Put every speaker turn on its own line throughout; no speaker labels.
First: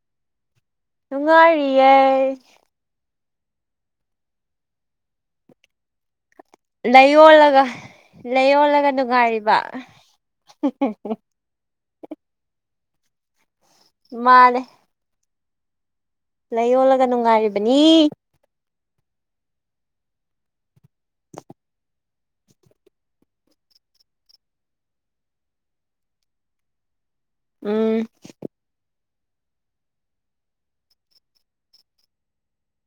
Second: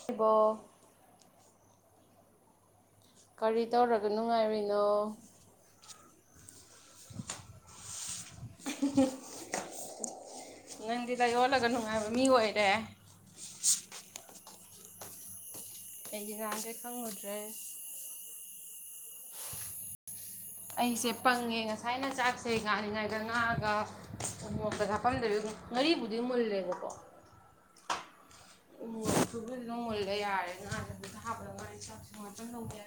ꯁꯤꯕ
ꯅꯨꯡꯉꯥꯔꯤꯏ
ꯀꯔꯤ ꯇꯧꯔꯒ ꯅꯨꯡꯉꯥꯏꯔꯤꯔꯤꯅꯣ
ꯂꯩꯌꯣꯜꯂꯒ ꯂꯩꯌꯣꯜꯂꯒ ꯅꯨꯡꯉꯥꯏꯔꯤꯕ
ꯅꯪꯗꯤꯗ ꯌꯣꯜꯂꯒ ꯅꯨꯡꯉꯥꯏꯕ ꯃꯤ ꯑꯣꯏꯔꯦ
ꯃꯥꯅꯦ
ꯑꯩꯗꯤ ꯅꯍꯥꯟꯗꯩ
ꯂꯥꯏꯌꯣꯜꯂꯒ
ꯈꯪꯉꯨꯗ꯭ꯔꯦ
ꯅꯨꯡꯉꯥꯏꯔꯤꯕꯅꯤ
ꯑꯩꯁꯦ ꯄꯪꯉꯦ ꯉꯁꯥꯏꯅ ꯆ ꯉꯁꯦ ꯉꯥꯡꯥꯅꯤꯉꯥꯏꯗ ꯉꯥꯛꯑꯒ ꯑꯗꯨ ꯃꯣꯇ ꯊꯞꯐꯝꯗꯕꯤ ꯉꯥꯔꯤꯕꯨꯗꯤ ꯃꯨꯜꯂꯦꯕꯀꯣ
ꯎꯝ
ꯂꯣꯜꯂ ꯌꯥꯔꯦ ꯉꯥꯂꯗꯨꯗ ꯍꯥꯞꯄꯗ ꯋꯥꯔꯤ ꯆꯥꯛ ꯉꯥꯛꯇ ꯌꯥ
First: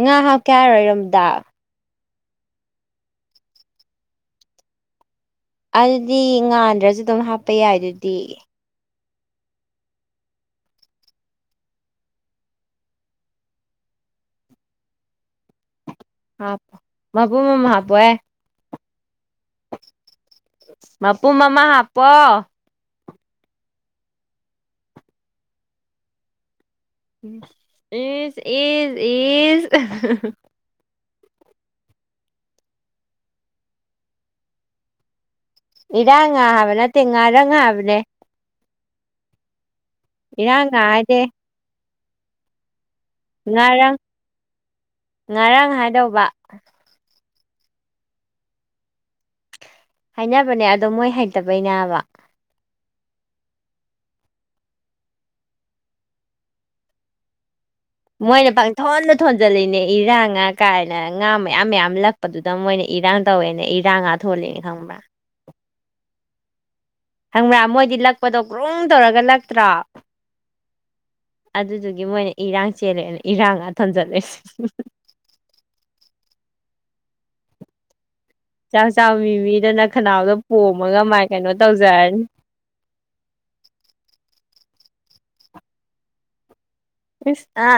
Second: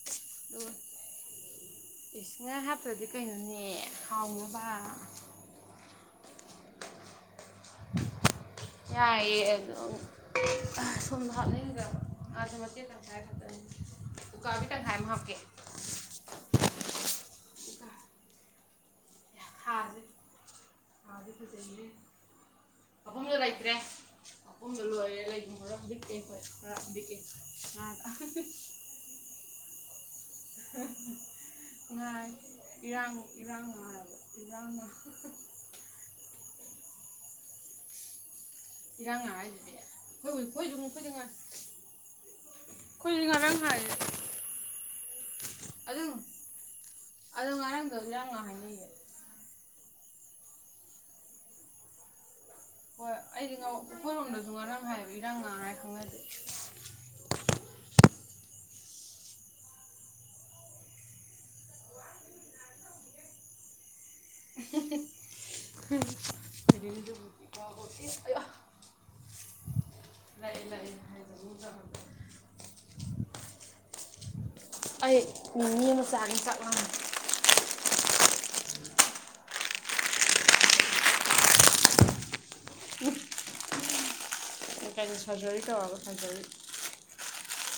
ꯉꯥ ꯍꯥꯎ ꯀꯌꯥꯔꯣꯏꯔꯣꯝꯗ
ꯏꯁꯤꯡ ꯉꯥ ꯍꯥꯞꯄ꯭ꯔꯗꯤ ꯀꯩꯅꯣꯅꯦ ꯍꯥꯎꯅꯕ
ꯑꯗꯨꯗꯤ ꯉꯥꯟꯗ꯭ꯔꯁꯨ ꯑꯗꯨꯝ ꯍꯥꯞꯄ ꯌꯥꯏ ꯑꯗꯨꯗꯤ
ꯌꯥꯏꯌꯦꯦ ꯑꯗꯣ ꯁꯣꯝꯗ ꯍꯥꯞꯅꯤꯡꯒ ꯑꯥꯁ ꯃꯇꯦꯛ ꯈꯥꯏ ꯈꯛꯇꯅꯤ ꯇꯀꯥꯕꯤꯗ ꯝ ꯍꯥꯞ ꯀꯦ
ꯍꯥꯄ ꯃꯥꯄꯃꯃ ꯍꯥꯄꯑꯦ
ꯊꯥꯁꯦ
ꯃꯄꯨ ꯃꯃꯥ ꯍꯥꯞꯄꯣ
ꯑꯐꯝꯗꯣ ꯂꯩꯇ꯭ꯔꯦ ꯑꯄꯐꯝꯗꯣ ꯂꯣꯏꯔꯦ ꯂꯩꯔꯗꯤꯛꯛꯇꯦ ꯍꯣꯏ
ꯑꯦꯁ ꯑꯦꯁ ꯑꯦꯁ
ꯉꯥꯏ ꯏꯔꯥꯡ ꯏꯔꯥꯡ ꯉꯥꯏꯔꯕ ꯏꯔꯥꯡ
ꯏꯔꯥꯡ ꯉ ꯍꯥꯏꯕ ꯅꯠꯇꯦ ꯉꯥꯔꯪꯕꯅꯦ
ꯏꯔꯥꯡ ꯍꯥꯏ ꯍꯣꯏ ꯍ
ꯏꯔꯥꯡ ꯉꯥ
ꯀꯣꯏꯗꯉꯣ
ꯍꯥꯏꯗꯦ
ꯀꯣꯏꯗꯉꯥꯏ
ꯉꯔꯥꯡ ꯉꯔꯥꯡ ꯍꯥꯏꯗꯧꯕ
ꯑꯗꯨ ꯉꯔꯥꯡꯒꯔ ꯉꯥꯡ ꯍꯥꯏ ꯂꯩꯦ
ꯍꯥꯏꯅꯕꯅꯦ ꯑꯗꯣ ꯃꯣꯏ ꯍꯩꯇꯕꯩꯅꯦꯕ
ꯍꯣꯏ ꯑꯩꯗꯤ ꯑꯩꯈꯣꯏꯔꯣꯝꯗꯁꯨ ꯉꯔꯥꯡ ꯍꯥꯏꯕ ꯏꯔꯥꯡ ꯉꯥꯡꯉꯥꯏ ꯈꯪꯅꯗꯦ [inaudible]
ꯃꯣꯏꯅ ꯄꯥꯡꯊꯣꯟꯗ ꯊꯣꯟꯖꯜꯂꯤꯅꯦ ꯏꯔꯥꯡ ꯉꯥ ꯀꯥꯏꯅ ꯉꯥ ꯃꯌꯥꯝ ꯃꯌꯥꯝ ꯂꯛꯄꯗꯨꯗ ꯃꯣꯏꯅ ꯏꯔꯥꯡ ꯇꯧꯦꯅꯦ ꯏꯔꯥꯡ ꯉꯥ ꯊꯣꯂꯦꯅꯦ ꯈꯪꯕ꯭ꯔꯥ
ꯎꯝ
ꯍꯪꯕ꯭ꯔꯥ ꯃꯣꯏꯗꯤ ꯂꯛꯄꯗꯣ ꯒ꯭ꯔꯨꯝ ꯇꯧꯔꯒ ꯂꯛꯇ꯭ꯔꯣ
ꯂꯥꯛꯑꯦ ꯂꯥꯛꯑꯦ ꯍꯥꯏꯖꯕ
ꯑꯗꯨꯗꯨꯒꯤ ꯃꯣꯏꯅ ꯏꯔꯥꯡ ꯆꯦꯜꯂꯦꯅ ꯏꯔꯥꯡꯒ ꯊꯣꯟꯖꯜꯂꯁꯦ
ꯑꯩ ꯃꯤ ꯃꯤ ꯃꯆꯥꯅꯤ ꯆꯥꯛꯂꯝꯥꯡꯃꯦ
ꯆꯥꯛ ꯆꯥꯃꯤ ꯃꯤꯗꯅ ꯈꯅꯥꯎꯗꯣ ꯄꯣꯝꯃꯒ ꯃꯥꯏ ꯀꯩꯅꯣ ꯇꯧꯖꯔꯅꯤ
ꯎ ꯀꯩꯅꯣ ꯁꯔꯖꯔꯤ ꯇꯧꯔꯒ ꯁꯔꯖꯔꯤ
ꯏ ꯑ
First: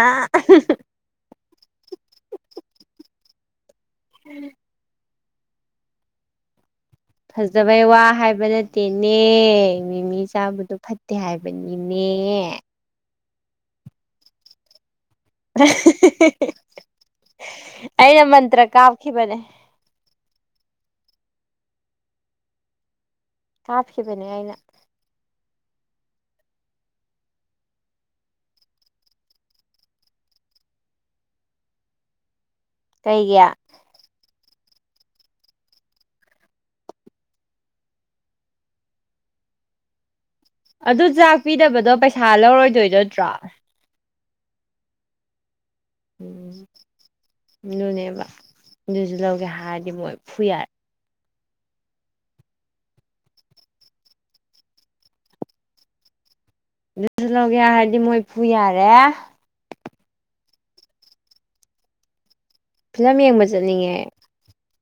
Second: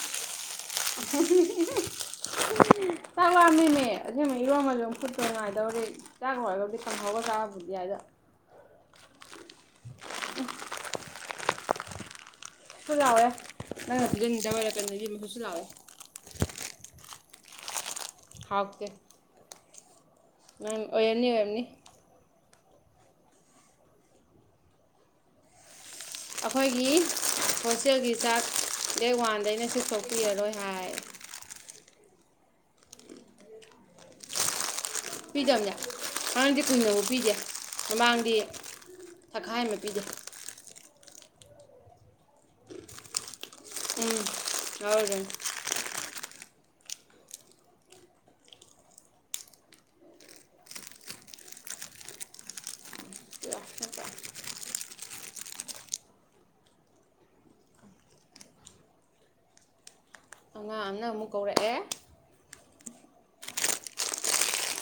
ꯇꯥꯏ ꯋꯥꯔ ꯅꯅꯦ ꯏꯔꯣꯃꯣ ꯈꯨꯠꯠꯇ ꯉꯥꯏꯗꯕꯗꯤ ꯆ ꯍꯥꯏꯔꯒꯕꯨꯗꯤ
ꯐꯖꯕꯩ ꯋꯥ ꯍꯥꯏꯕ ꯅꯠꯇꯦꯅꯦ ꯃꯤꯃꯤ ꯆꯥꯕꯗꯣ ꯐ ꯇ ꯍꯥꯏꯕꯅꯤꯅꯦ
ꯋꯦꯪꯗ
[inaudible] ꯑꯩꯅ ꯃꯟꯇ꯭ꯔ ꯀꯥꯞꯈꯤꯕꯅꯦ
ꯅꯝ ꯑꯣꯏꯔꯅꯤ ꯑꯣꯏꯔꯝꯅꯤ
ꯀꯥꯞꯈꯤꯕꯅꯦ ꯑꯩꯅ
ꯑꯩꯈꯣꯏꯒꯤ ꯍꯣꯁꯦꯜꯒꯤ ꯆꯥꯔꯖ ꯗꯦꯠ ꯋꯥꯟꯗꯩꯅ ꯁꯤꯊꯣꯛꯄꯤꯔꯔꯣꯏ ꯍꯥꯏ
ꯀꯩꯒꯤ
ꯄꯤꯗꯕꯅꯦ ꯑꯉꯥꯡꯗꯤ ꯀꯨꯏꯗꯐ ꯄꯤꯒꯦ ꯃꯃꯥꯡꯗꯤ ꯇꯛꯈꯥꯏ ꯑꯃ ꯄꯤꯗ
ꯑꯗꯨ ꯆꯥꯛ ꯄꯤꯗꯕꯗꯣ ꯄꯩꯁꯥ ꯂꯧꯔꯣꯏꯗꯣꯏ ꯅꯠꯇ꯭ꯔꯣ
ꯎꯝ ꯍꯧꯗ
ꯎꯝ ꯑꯗꯨꯅꯦꯕ ꯑꯗꯨꯁꯨ ꯂꯧꯒꯦ ꯍꯥꯏꯔꯗꯤ ꯃꯣꯏ ꯐꯨ ꯌꯥꯔꯦ ꯑꯗꯨꯁꯨ ꯂꯧꯒꯦ ꯍꯥꯏꯔꯗꯤ ꯃꯣꯏ ꯄꯨꯨ ꯌꯥꯔꯦ
ꯑꯉꯥꯡ ꯑꯃꯅ ꯑꯃꯨꯛ ꯀꯧꯔꯛꯑꯦ
ꯐꯤꯂꯝ ꯌꯦꯡꯕ ꯆꯠꯅꯤꯡꯉꯦ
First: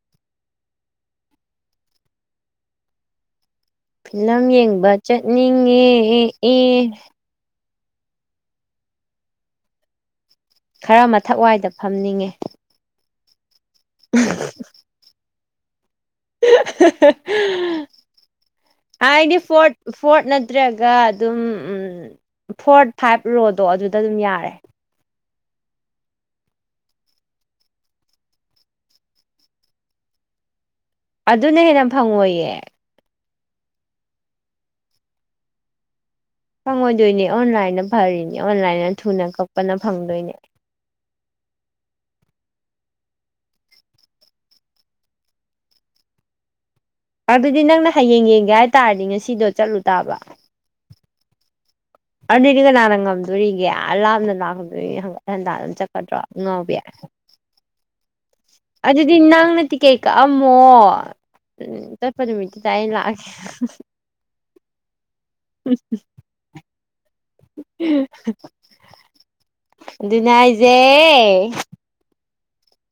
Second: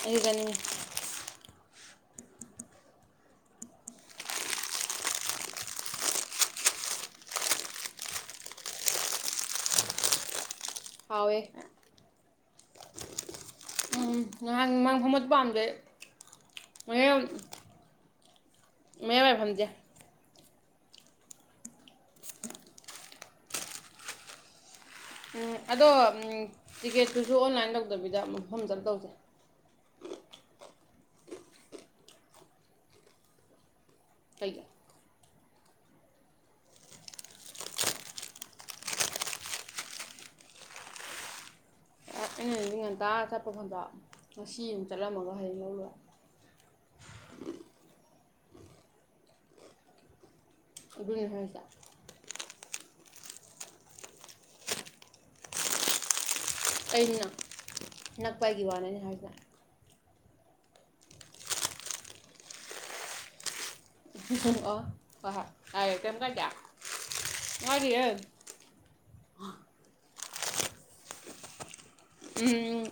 ꯑꯗꯨꯕꯅꯤ
ꯐꯤꯂꯝ ꯌꯦꯡꯕ ꯆꯠꯅꯤꯡꯉꯦ ꯑꯦ ꯑꯦ ꯈꯔ
ꯍꯥꯎꯋꯦ
ꯃꯊꯛꯋꯥꯏꯗ ꯐꯝꯅꯤꯡꯉꯦ
ꯎꯝ ꯉꯍꯥꯡ ꯃꯥꯡ ꯍꯃꯠ ꯄꯥꯟꯕ ꯃꯌꯥꯝ
ꯍꯥꯏꯗꯤ
ꯌꯥꯏꯐꯝꯁꯦ
ꯐꯣꯔꯠ ꯐꯣꯔꯠꯅ ꯅꯠꯇ꯭ꯔꯒ ꯑꯗꯨꯝ ꯐꯣꯔ ꯐꯥꯏꯚ ꯔꯣꯗꯣ ꯑꯗꯨꯗ ꯑꯗꯨꯝ ꯌꯥꯔꯦ
ꯎꯝ ꯑꯗꯣ ꯇꯤꯀꯦꯠꯇꯨꯁꯨ ꯑꯣꯟꯂꯥꯏꯟ ꯇꯧꯗꯕꯤꯗꯐꯝꯗꯔ ꯇꯧꯁꯩ
ꯑꯗꯨꯅ ꯍꯦꯟꯅ ꯐꯪꯉꯣꯏꯌꯦ
ꯀꯩꯒ
ꯐꯪꯉꯣꯏꯗꯣꯏꯅꯦ ꯑꯣꯟꯂꯥꯏꯗ ꯐꯔꯤꯅꯦ ꯑꯣꯟꯂꯥꯏꯗ ꯊꯨꯅ ꯀꯛꯄꯅ ꯐꯪꯗꯣꯏꯅꯦ
ꯑꯩ ꯉꯟꯇꯥ ꯆꯠꯄ ꯈꯗ ꯉꯁꯤ ꯑꯃ ꯆꯠꯂꯝꯃꯒ ꯍꯌꯦꯡ ꯂꯧꯔ
ꯑꯗꯨꯗꯤ ꯅꯪꯅ ꯍꯌꯦꯡ ꯌꯦꯡꯒꯦ ꯍꯥꯏꯇꯥꯥꯔꯗꯤ ꯉꯁꯤꯗꯣ ꯆꯠꯂꯨ ꯇꯥꯕ
ꯏꯒꯘꯁ
ꯑꯅꯤꯗꯤ ꯀꯅꯥꯅ ꯉꯝꯗꯣꯔꯤꯒꯦ ꯂꯥꯞꯅ ꯂꯥꯛꯀꯗꯣꯏꯔꯤ ꯍꯠ ꯍꯟꯗ ꯑꯗꯨꯝ ꯆꯠꯀꯗ꯭ꯔꯣ ꯉꯧꯕ
ꯑꯩꯅ ꯅꯛꯄ ꯑꯩꯒꯤ ꯋꯥꯅꯦ ꯑꯩꯅ
ꯑꯗꯨꯗꯤ
ꯍꯥꯏꯁꯤꯅ
ꯅꯪꯅ ꯇꯤꯀꯦꯠꯇ ꯀꯛꯑꯝꯃꯣ ꯆꯠꯄ ꯅꯨꯃꯤꯠꯇꯨꯗ ꯑꯩ ꯂꯥꯛꯑꯒꯦ
ꯁꯟ ꯑꯥꯏꯇꯦꯝ ꯀꯗ ꯌꯥꯔ
ꯑꯗꯨꯅꯥꯏꯖꯦ
ꯎꯝ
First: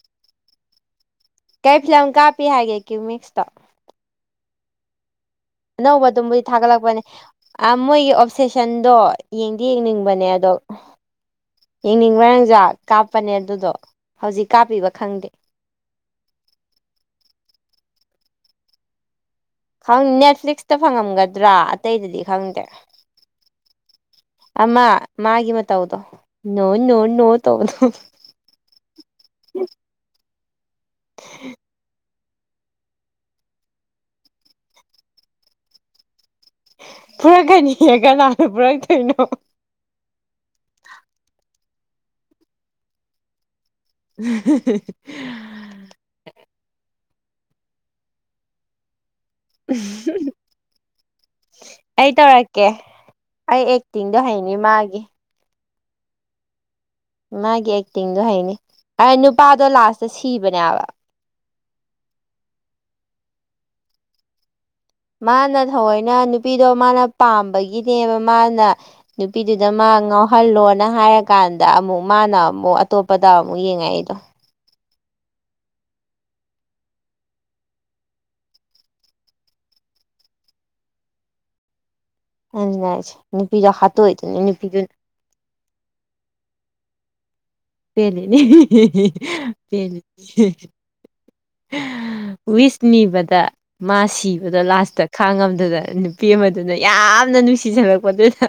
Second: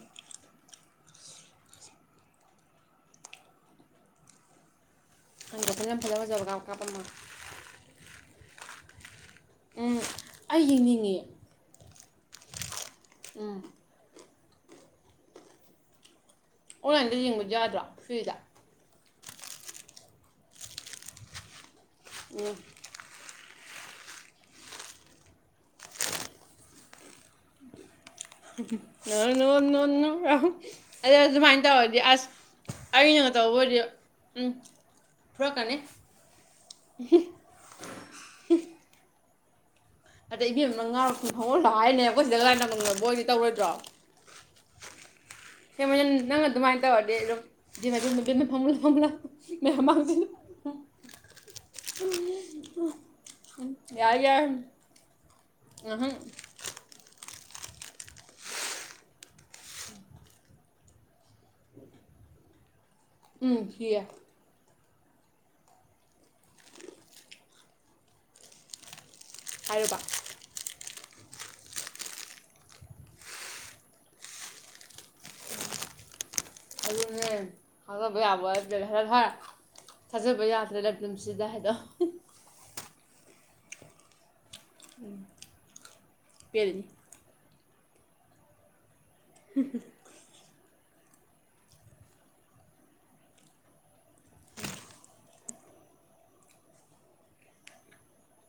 ꯀꯩ ꯐꯤꯂꯝ ꯀꯥꯞꯄꯤ ꯍꯥꯏꯒꯦ ꯀ꯭ꯌꯨꯃꯤꯛꯁꯇꯣ
ꯈꯪꯗꯦ ꯐꯤꯂꯝ
ꯑꯅꯧꯕ
ꯐꯖ
ꯑꯗꯨꯝꯕꯨꯗꯤ
ꯐꯖꯕ ꯀꯥꯞ ꯀꯥꯞꯄ ꯑꯃ
ꯊꯥꯒꯠꯂꯛꯄꯅꯦ ꯃꯣꯏꯒꯤ ꯑꯣꯞꯁꯦꯁꯟꯗꯣ ꯌꯦꯡꯗꯤ
ꯎꯝ
ꯌꯦꯡꯅꯤꯡꯕꯅꯦ ꯑꯗꯣ
ꯑꯩ ꯌꯦꯡꯅꯤꯡꯉꯦ
ꯌꯦꯡꯅꯤꯡꯕ꯭ꯔꯥ ꯅꯪꯖꯥ ꯀꯥꯞꯄꯅꯦ
ꯎꯝ
ꯑꯗꯨꯗꯣ ꯍꯧꯖꯤꯛ ꯀꯥꯞꯄꯤꯕ ꯈꯪꯗꯦ
ꯑꯣꯟꯂꯥꯏꯟꯗ ꯌꯦꯡꯕꯗꯤ ꯌꯥꯗ꯭ꯔꯣ ꯐ꯭ꯔꯤꯗ
ꯅꯦꯠꯐ꯭ꯂꯤꯛꯁꯇ ꯐꯪꯉꯝꯒꯗ꯭ꯔꯥ ꯑꯇꯩꯗꯗꯤ
ꯎꯝ
ꯈꯪꯗꯦ ꯑꯃ ꯃꯥꯒꯤ ꯃꯇ ꯇꯧꯗꯣ ꯅ ꯅꯣꯏ ꯅꯨ ꯇꯧꯕꯅꯣ
ꯅ ꯅ ꯑ ꯍꯧꯁꯨꯃꯥꯏꯅ ꯇꯧꯗꯤ ꯑꯁ ꯑꯩꯩꯅ ꯉ ꯇꯧꯕ ꯑꯣꯏꯗꯤ ꯎꯝ ꯐꯔꯛꯀꯅꯤ
ꯄꯨꯔꯛꯀꯅꯤ ꯀꯅꯥꯅꯣ ꯄꯨꯔꯛꯇꯛꯇꯣꯏꯅꯣ
ꯑꯣ ꯂ ꯍꯥꯏꯅꯦ ꯑꯩꯈꯣꯏ ꯁꯤꯗ ꯂꯥꯏꯅꯃꯪꯕꯣꯏꯗꯤ ꯇꯧꯔꯣꯏꯗ꯭ꯔꯣ
ꯍꯍꯍ
ꯍꯦꯃꯟ ꯅꯪꯅ ꯑꯗꯨꯃꯥꯏꯅ ꯇꯧꯔꯗꯤ ꯃꯟ ꯃꯆꯤꯟ ꯐꯝꯂꯣ ꯐꯝꯂꯣ ꯃꯦꯃꯥꯟꯅ
ꯑꯩ ꯇꯧꯔꯛꯀꯦ ꯑꯩ ꯑꯦꯛꯇꯤꯡꯗꯣ ꯍꯩꯅꯤ ꯃꯥꯒꯤ
ꯑꯍꯨꯝ
ꯃꯥꯒꯤ ꯑꯦꯛꯇꯤꯡꯗꯣ ꯍꯩꯅꯤ ꯑ ꯅꯨꯄꯥꯗꯣ ꯂꯥꯁꯇ ꯁꯤꯕꯅꯦꯕ
ꯎꯝ ꯌꯦꯠ
ꯃꯥꯅ ꯊꯑꯣꯏꯅ ꯅꯨꯄꯤꯗꯣ ꯃꯥꯅ ꯄꯥꯝꯕꯒꯤꯅꯦꯕ ꯃꯥꯅ ꯅꯨꯄꯤꯗꯨꯗ ꯃꯥ
ꯍꯥꯏꯔꯣꯕ
ꯉꯥꯎꯍꯜꯂꯣꯅ ꯍꯥꯏꯔ ꯀꯥꯟꯗ ꯑꯃꯨꯛ ꯃꯥꯅ ꯑꯃꯨꯛ ꯑꯇꯣꯞꯄꯗ ꯑꯃꯨꯛ ꯌꯦꯡꯉꯛ ꯑꯩꯗꯣ
ꯑꯨ ꯃꯦꯝ ꯍꯗ ꯕꯌꯥꯕꯔꯚ ꯊꯥꯖꯕ ꯌꯥꯗ꯭ꯔꯦ ꯂꯝꯗꯝꯁꯤꯗ ꯍꯥꯏꯗꯣ
ꯑ ꯅꯨꯄꯤꯗ ꯍꯥꯠꯇꯣꯛꯏꯗꯨꯅꯤ ꯅꯨꯄꯤꯗꯨ
ꯄꯦꯅꯤ
ꯄꯦꯂꯤꯅꯤ
[inaudible]
ꯋꯤꯁ ꯅꯤꯕꯗ ꯃꯥ ꯁꯤꯕꯗ ꯂꯥꯁꯇ ꯈꯥꯡꯉꯝꯗꯨꯗ ꯅꯨꯄꯤ ꯑꯃꯗꯨꯅ ꯌꯥꯝꯅ ꯅꯨꯡꯁꯤꯖꯉꯛꯄꯗꯨꯗ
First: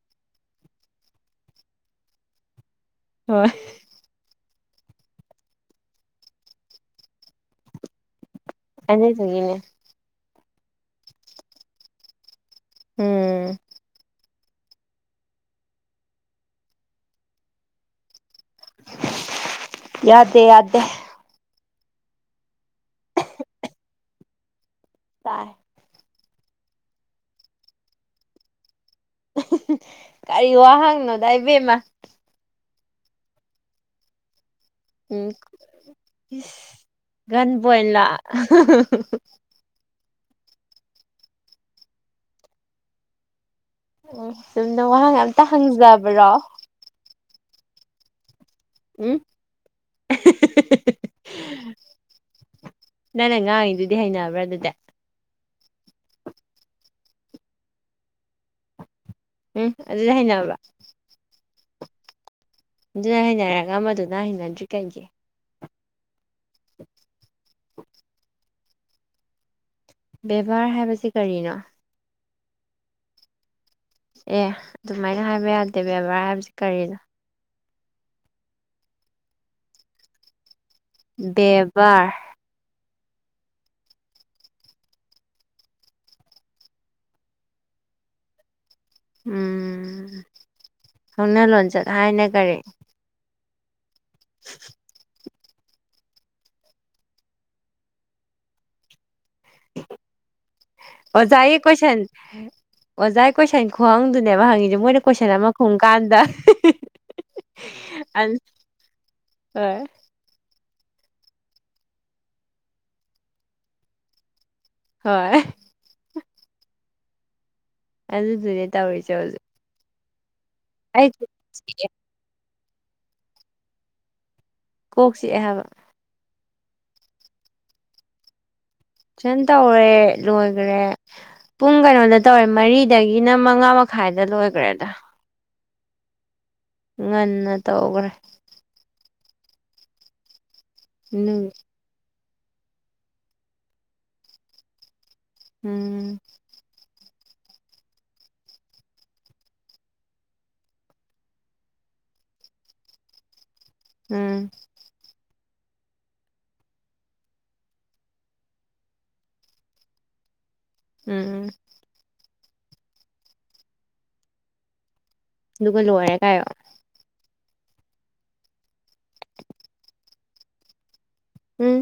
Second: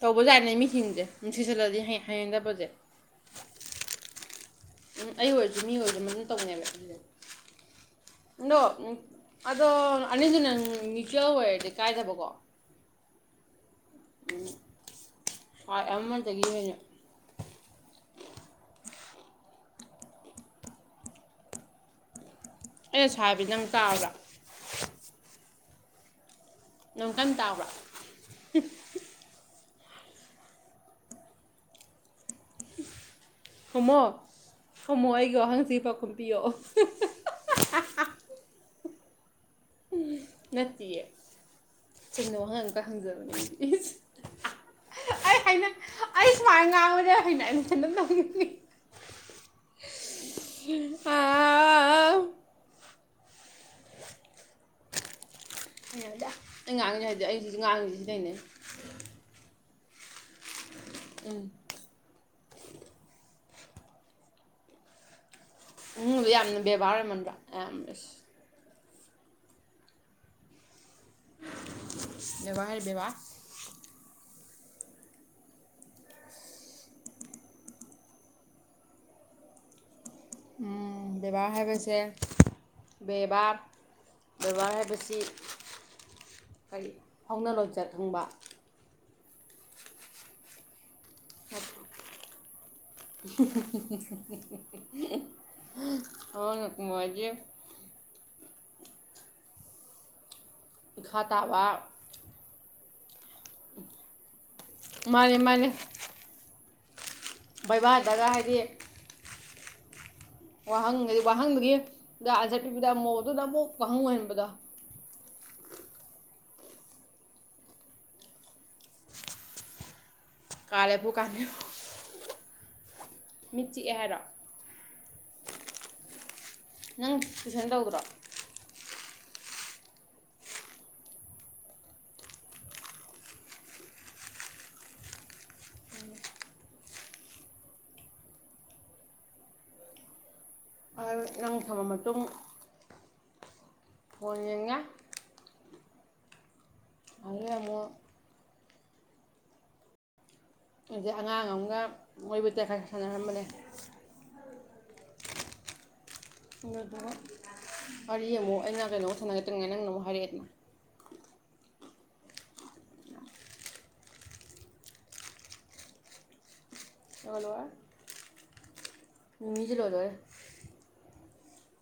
ꯇꯧꯕ ꯌꯥꯠꯅꯦ ꯃꯤꯁꯤꯡꯁꯦ ꯅꯨꯡꯁꯤꯁꯜꯂꯗꯤ ꯍꯌꯦꯡꯗꯕꯁꯦ
ꯍꯣꯏ
ꯎꯝ ꯑꯩ ꯑꯣꯏꯔꯁꯨ ꯃꯤ ꯑꯣꯏꯔꯁꯨ ꯃ ꯑꯗꯨꯝ ꯇꯧꯅꯦꯕ ꯑꯗꯨ ꯗꯣ
ꯑꯗꯨꯗꯨꯒꯤꯅꯦ
ꯑꯗꯣ ꯑꯅꯤꯁꯨ ꯅꯪ ꯃꯤ꯭ꯇꯦꯜ ꯑꯣꯏꯔꯗꯤ ꯀꯥꯏꯗꯕꯀꯣ
ꯎꯝ
ꯎ ꯑꯃꯟꯇꯗꯒꯤ ꯑꯣꯏꯅ
ꯌꯥꯗꯦ ꯌꯥꯗꯦ
ꯑꯦ ꯁꯥ ꯍꯥꯏꯕꯤ ꯅꯪ ꯇꯥꯕ꯭ꯔ
ꯇꯥꯏ
ꯅꯪꯈꯟ ꯇꯥꯕ꯭ꯔꯥ
ꯀꯔꯤ ꯋꯥꯍꯪꯅꯣꯗ ꯏꯕꯦꯝꯃ
ꯍꯃꯣ ꯈꯃꯣ
ꯎꯝ
ꯑꯩꯒ ꯋꯥꯍꯪꯆꯤ ꯄꯥꯎꯈꯨꯝ ꯄꯤꯌꯑꯣ
ꯒꯟ ꯄꯣꯏꯟꯂꯥ
ꯅꯠꯇꯦꯌꯦ ꯁꯦꯡꯅ ꯋꯥꯍꯪ ꯑꯝꯇ ꯍꯪꯖꯕꯅꯦ ꯏꯁ
ꯎꯝ ꯁꯨꯝꯗ ꯋꯥꯍꯪ ꯑꯝꯇ ꯍꯪꯖꯕ꯭ꯔꯣ
ꯑꯩꯅ ꯑꯩꯅ ꯁꯅ ꯇꯧꯈꯤꯅꯤ
ꯎꯝ ꯅꯪ ꯅ ꯉꯥꯡꯉꯩꯗꯨꯗꯤ ꯍꯩꯅꯕ꯭ꯔꯥ ꯑꯗꯨꯗꯤ
ꯍꯥꯏ ꯑꯩ ꯉꯥꯡꯉꯤꯅꯦ ꯍꯥꯏꯗꯤ ꯑꯩꯁꯤꯁꯨ ꯉꯥꯡꯉꯤꯁꯤ ꯁꯤ ꯂꯩꯅꯦꯩ
ꯎꯝ ꯑꯗꯨꯗꯤ ꯍꯩꯅꯔꯕ
ꯎꯝ
ꯑꯗꯨꯅ ꯍꯩꯅꯔꯒ ꯃꯗꯨꯅ ꯍꯩꯅꯗ꯭ꯔꯤ ꯀꯩꯒꯤ
ꯎ ꯌꯥꯝꯅ ꯕꯦꯕꯥꯔ ꯑꯣꯏꯃꯟꯕ꯭ꯔꯥ ꯑꯌꯥꯝꯁꯤ
ꯕꯦꯕꯥꯔ ꯍꯥꯏꯕꯁꯤ ꯀꯔꯤꯅꯣ
ꯕꯔ ꯕꯥꯥꯛ
ꯑꯦ ꯑꯗꯨꯃꯥꯏꯅ ꯍꯥꯏꯕ ꯌꯥꯗꯦ ꯕꯦꯕꯥꯔ ꯍꯥꯏꯕꯁꯤ ꯀꯔꯤꯅꯣ ꯕꯦꯕꯥꯔ
ꯕꯔ ꯕꯥꯔꯁꯦ ꯁꯤ ꯀꯔꯤ ꯍꯧꯥꯎꯅ ꯂꯣꯟꯆꯠ ꯍꯪꯕ
ꯎꯝ ꯍꯧꯪꯅ ꯂꯣꯟꯆꯠ ꯍꯥꯏꯅ ꯀꯔꯤ
[unintelligible] ꯍ ꯃꯏ [unintelligible] ꯏꯈꯥ
ꯑꯣꯖꯥꯏꯦ
ꯇꯥꯕ
ꯀꯣꯏꯁ ꯑꯣꯖꯥꯏ ꯀꯣꯏꯁꯟ ꯈꯨꯡꯪꯗꯨꯅꯦꯕ ꯍꯪꯉꯤꯁꯦ ꯃꯣꯏꯅ ꯀꯣꯏꯁꯟ
ꯃꯥꯅꯦ
ꯑꯃ ꯈꯣꯡ ꯀꯥꯟꯗ
ꯕꯩꯕꯥ ꯒꯥ ꯍꯥꯏꯗꯤ
ꯑ
ꯋꯥꯍꯪ ꯍꯥꯏꯗꯤ ꯋꯥꯍꯪꯗꯨꯒꯤ ꯑꯟꯁꯔ ꯄꯤꯕꯗ ꯑꯃꯨꯣꯗꯨꯅ ꯑꯃꯨꯛ ꯋꯥꯍꯪ ꯑꯣꯏꯍꯟꯕꯗꯣ
ꯍꯣꯏ ꯑꯗꯨꯗꯨꯅꯦ ꯇꯧꯔꯤ ꯆ ꯍꯦꯖꯤꯛ
ꯀꯂꯦ ꯄꯨ ꯀꯥ ꯃꯤꯆꯤꯑꯦ ꯍꯥꯏꯔꯛ
ꯀꯣꯛꯁꯤꯑ ꯍꯥꯏꯕ
ꯅꯪ ꯇꯨꯏꯁꯟ ꯇꯧꯕ꯭ꯔꯣ
ꯁꯦꯟ ꯇꯧꯔꯦ ꯂꯣꯏꯈꯔꯦ ꯄꯨꯡ ꯀꯩꯅꯣꯗ ꯇꯧꯔꯦ ꯃꯔꯤꯗꯒꯤꯅ ꯃꯉꯥ ꯃꯈꯥꯏꯗ ꯂꯣꯏꯈ꯭ꯔꯦꯗ ꯉꯟꯅ ꯇꯧꯈ꯭ꯔꯦ ꯎꯝ
ꯅꯪ ꯊꯝꯃ ꯃꯇꯨꯡ ꯐꯣꯅꯦ ꯌꯦꯪ ꯉꯦ
ꯎꯝ
ꯑꯂꯦ ꯑꯃ ꯑ ꯑꯉꯥꯡ ꯑꯃꯒ ꯃꯣꯏꯕꯨ ꯇꯦꯛ ꯈꯔ ꯁꯥꯟꯅꯔꯝꯕꯅꯦ
ꯎꯝ
ꯑꯗꯨ ꯋꯥꯔꯤꯌꯦ ꯑꯃꯨꯛ ꯑꯩꯅ ꯀꯩꯅꯣꯃꯧ ꯁꯥꯟꯅꯒꯠꯇ꯭ꯔꯤꯉꯥꯏ ꯅꯪꯅ ꯑꯃꯨꯛ ꯍꯥꯏꯔꯛꯑꯦꯗꯅ
ꯎꯝ ꯑꯗꯨꯒ ꯂꯣꯏꯔꯦ ꯀꯥꯏꯔꯣ
ꯍꯜꯂꯣ ꯃꯤꯃꯤ ꯆ ꯂꯣꯏꯗꯦ
ꯎꯝ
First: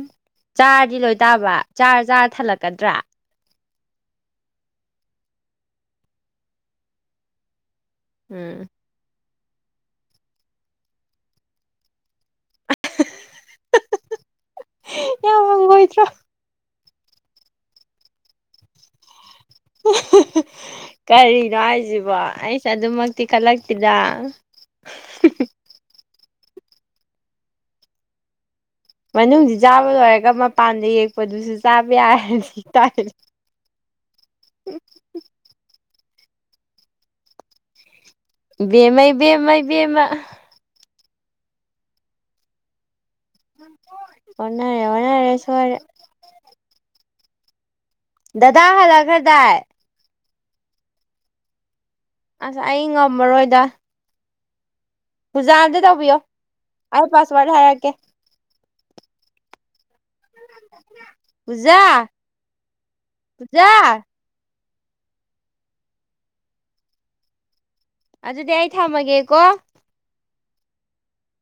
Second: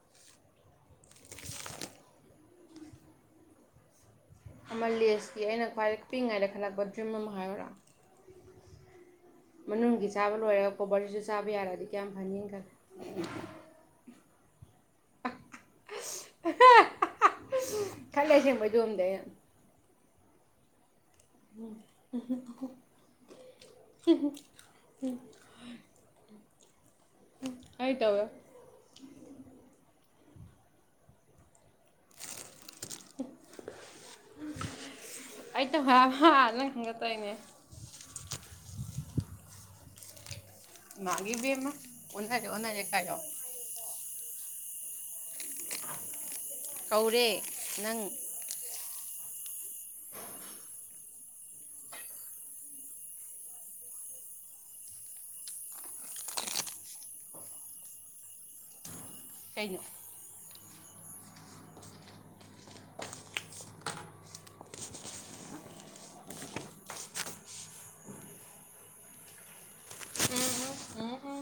ꯆꯥꯔꯗꯤ ꯂꯣꯏ ꯇꯥꯕ ꯆꯥꯔ ꯆꯥꯔ ꯊꯜꯂꯛꯀꯗ꯭ꯔꯥ
ꯑꯃ ꯂꯦꯁꯀꯤ ꯑꯩꯅ ꯈ꯭ꯋꯥꯏ ꯄꯤꯛꯏꯉꯥꯏꯗ ꯈꯜꯂꯛꯄ ꯗ꯭ꯔꯤꯝ ꯑꯃ ꯍꯥꯏꯔꯔꯥ
ꯎꯝ
ꯃꯅꯨꯡꯒꯤ ꯆꯥꯕ ꯂꯣꯏꯔꯒ ꯀꯣꯕꯔꯁꯤꯁꯨ ꯆꯥꯕ ꯌꯥꯔꯗꯤ ꯀꯌꯥꯝ ꯐꯅꯤꯅ ꯈꯜꯂꯦ
ꯌꯥꯝꯥꯡꯕꯣꯏꯗ꯭ꯔꯣ
ꯈꯂꯦꯁ ꯃꯖꯣ ꯑꯗ ꯌꯥꯝ
[inaudible] ꯀꯔꯤꯅꯣ ꯍꯥꯏꯁꯤꯕꯣ ꯑꯩꯁꯦ ꯑꯗꯨꯃꯛꯇꯤ ꯈꯜꯂꯛꯇꯦꯗ [inaudible]
ꯍꯥꯏꯥꯏ ꯇꯋꯥ
ꯃꯅꯨꯡꯁꯤ ꯆꯥꯕ ꯂꯣꯏꯔꯒ ꯃꯄꯥꯟꯗ ꯌꯦꯛꯄꯗꯨꯁꯨ ꯆꯥꯕꯔ ꯇ
ꯑ ꯅꯪ ꯈꯟꯒꯠꯇꯣꯏꯅꯦ
ꯕꯦꯃꯥꯏ ꯦꯝꯃꯥꯏ ꯕꯦꯝꯃ
ꯃꯥꯒꯤꯕꯤꯦꯝ ꯑꯃ ꯑꯣ ꯀꯥꯣ
ꯑꯣꯟꯅꯔꯦ ꯑꯣꯟꯅꯔꯦ ꯁꯃꯔꯦ
ꯀꯧꯔꯦ ꯅꯪ
ꯗꯗꯥ ꯍꯥꯂ ꯈꯗꯥꯑ ꯑꯁ ꯑꯩ ꯉꯝꯃꯔꯣꯏꯗ ꯖꯥ ꯑꯝꯇ ꯇꯧꯕꯤꯌꯣ ꯑꯩ ꯄꯥꯁꯋꯥꯔꯗ ꯍꯥꯏꯔꯛꯀꯦ
ꯀꯩꯅꯣ
ꯄꯖꯥ ꯄꯖꯥ ꯑꯗꯨꯗꯤꯏ ꯊꯥꯃꯒꯦꯀꯣ
ꯎꯝ ꯎꯝ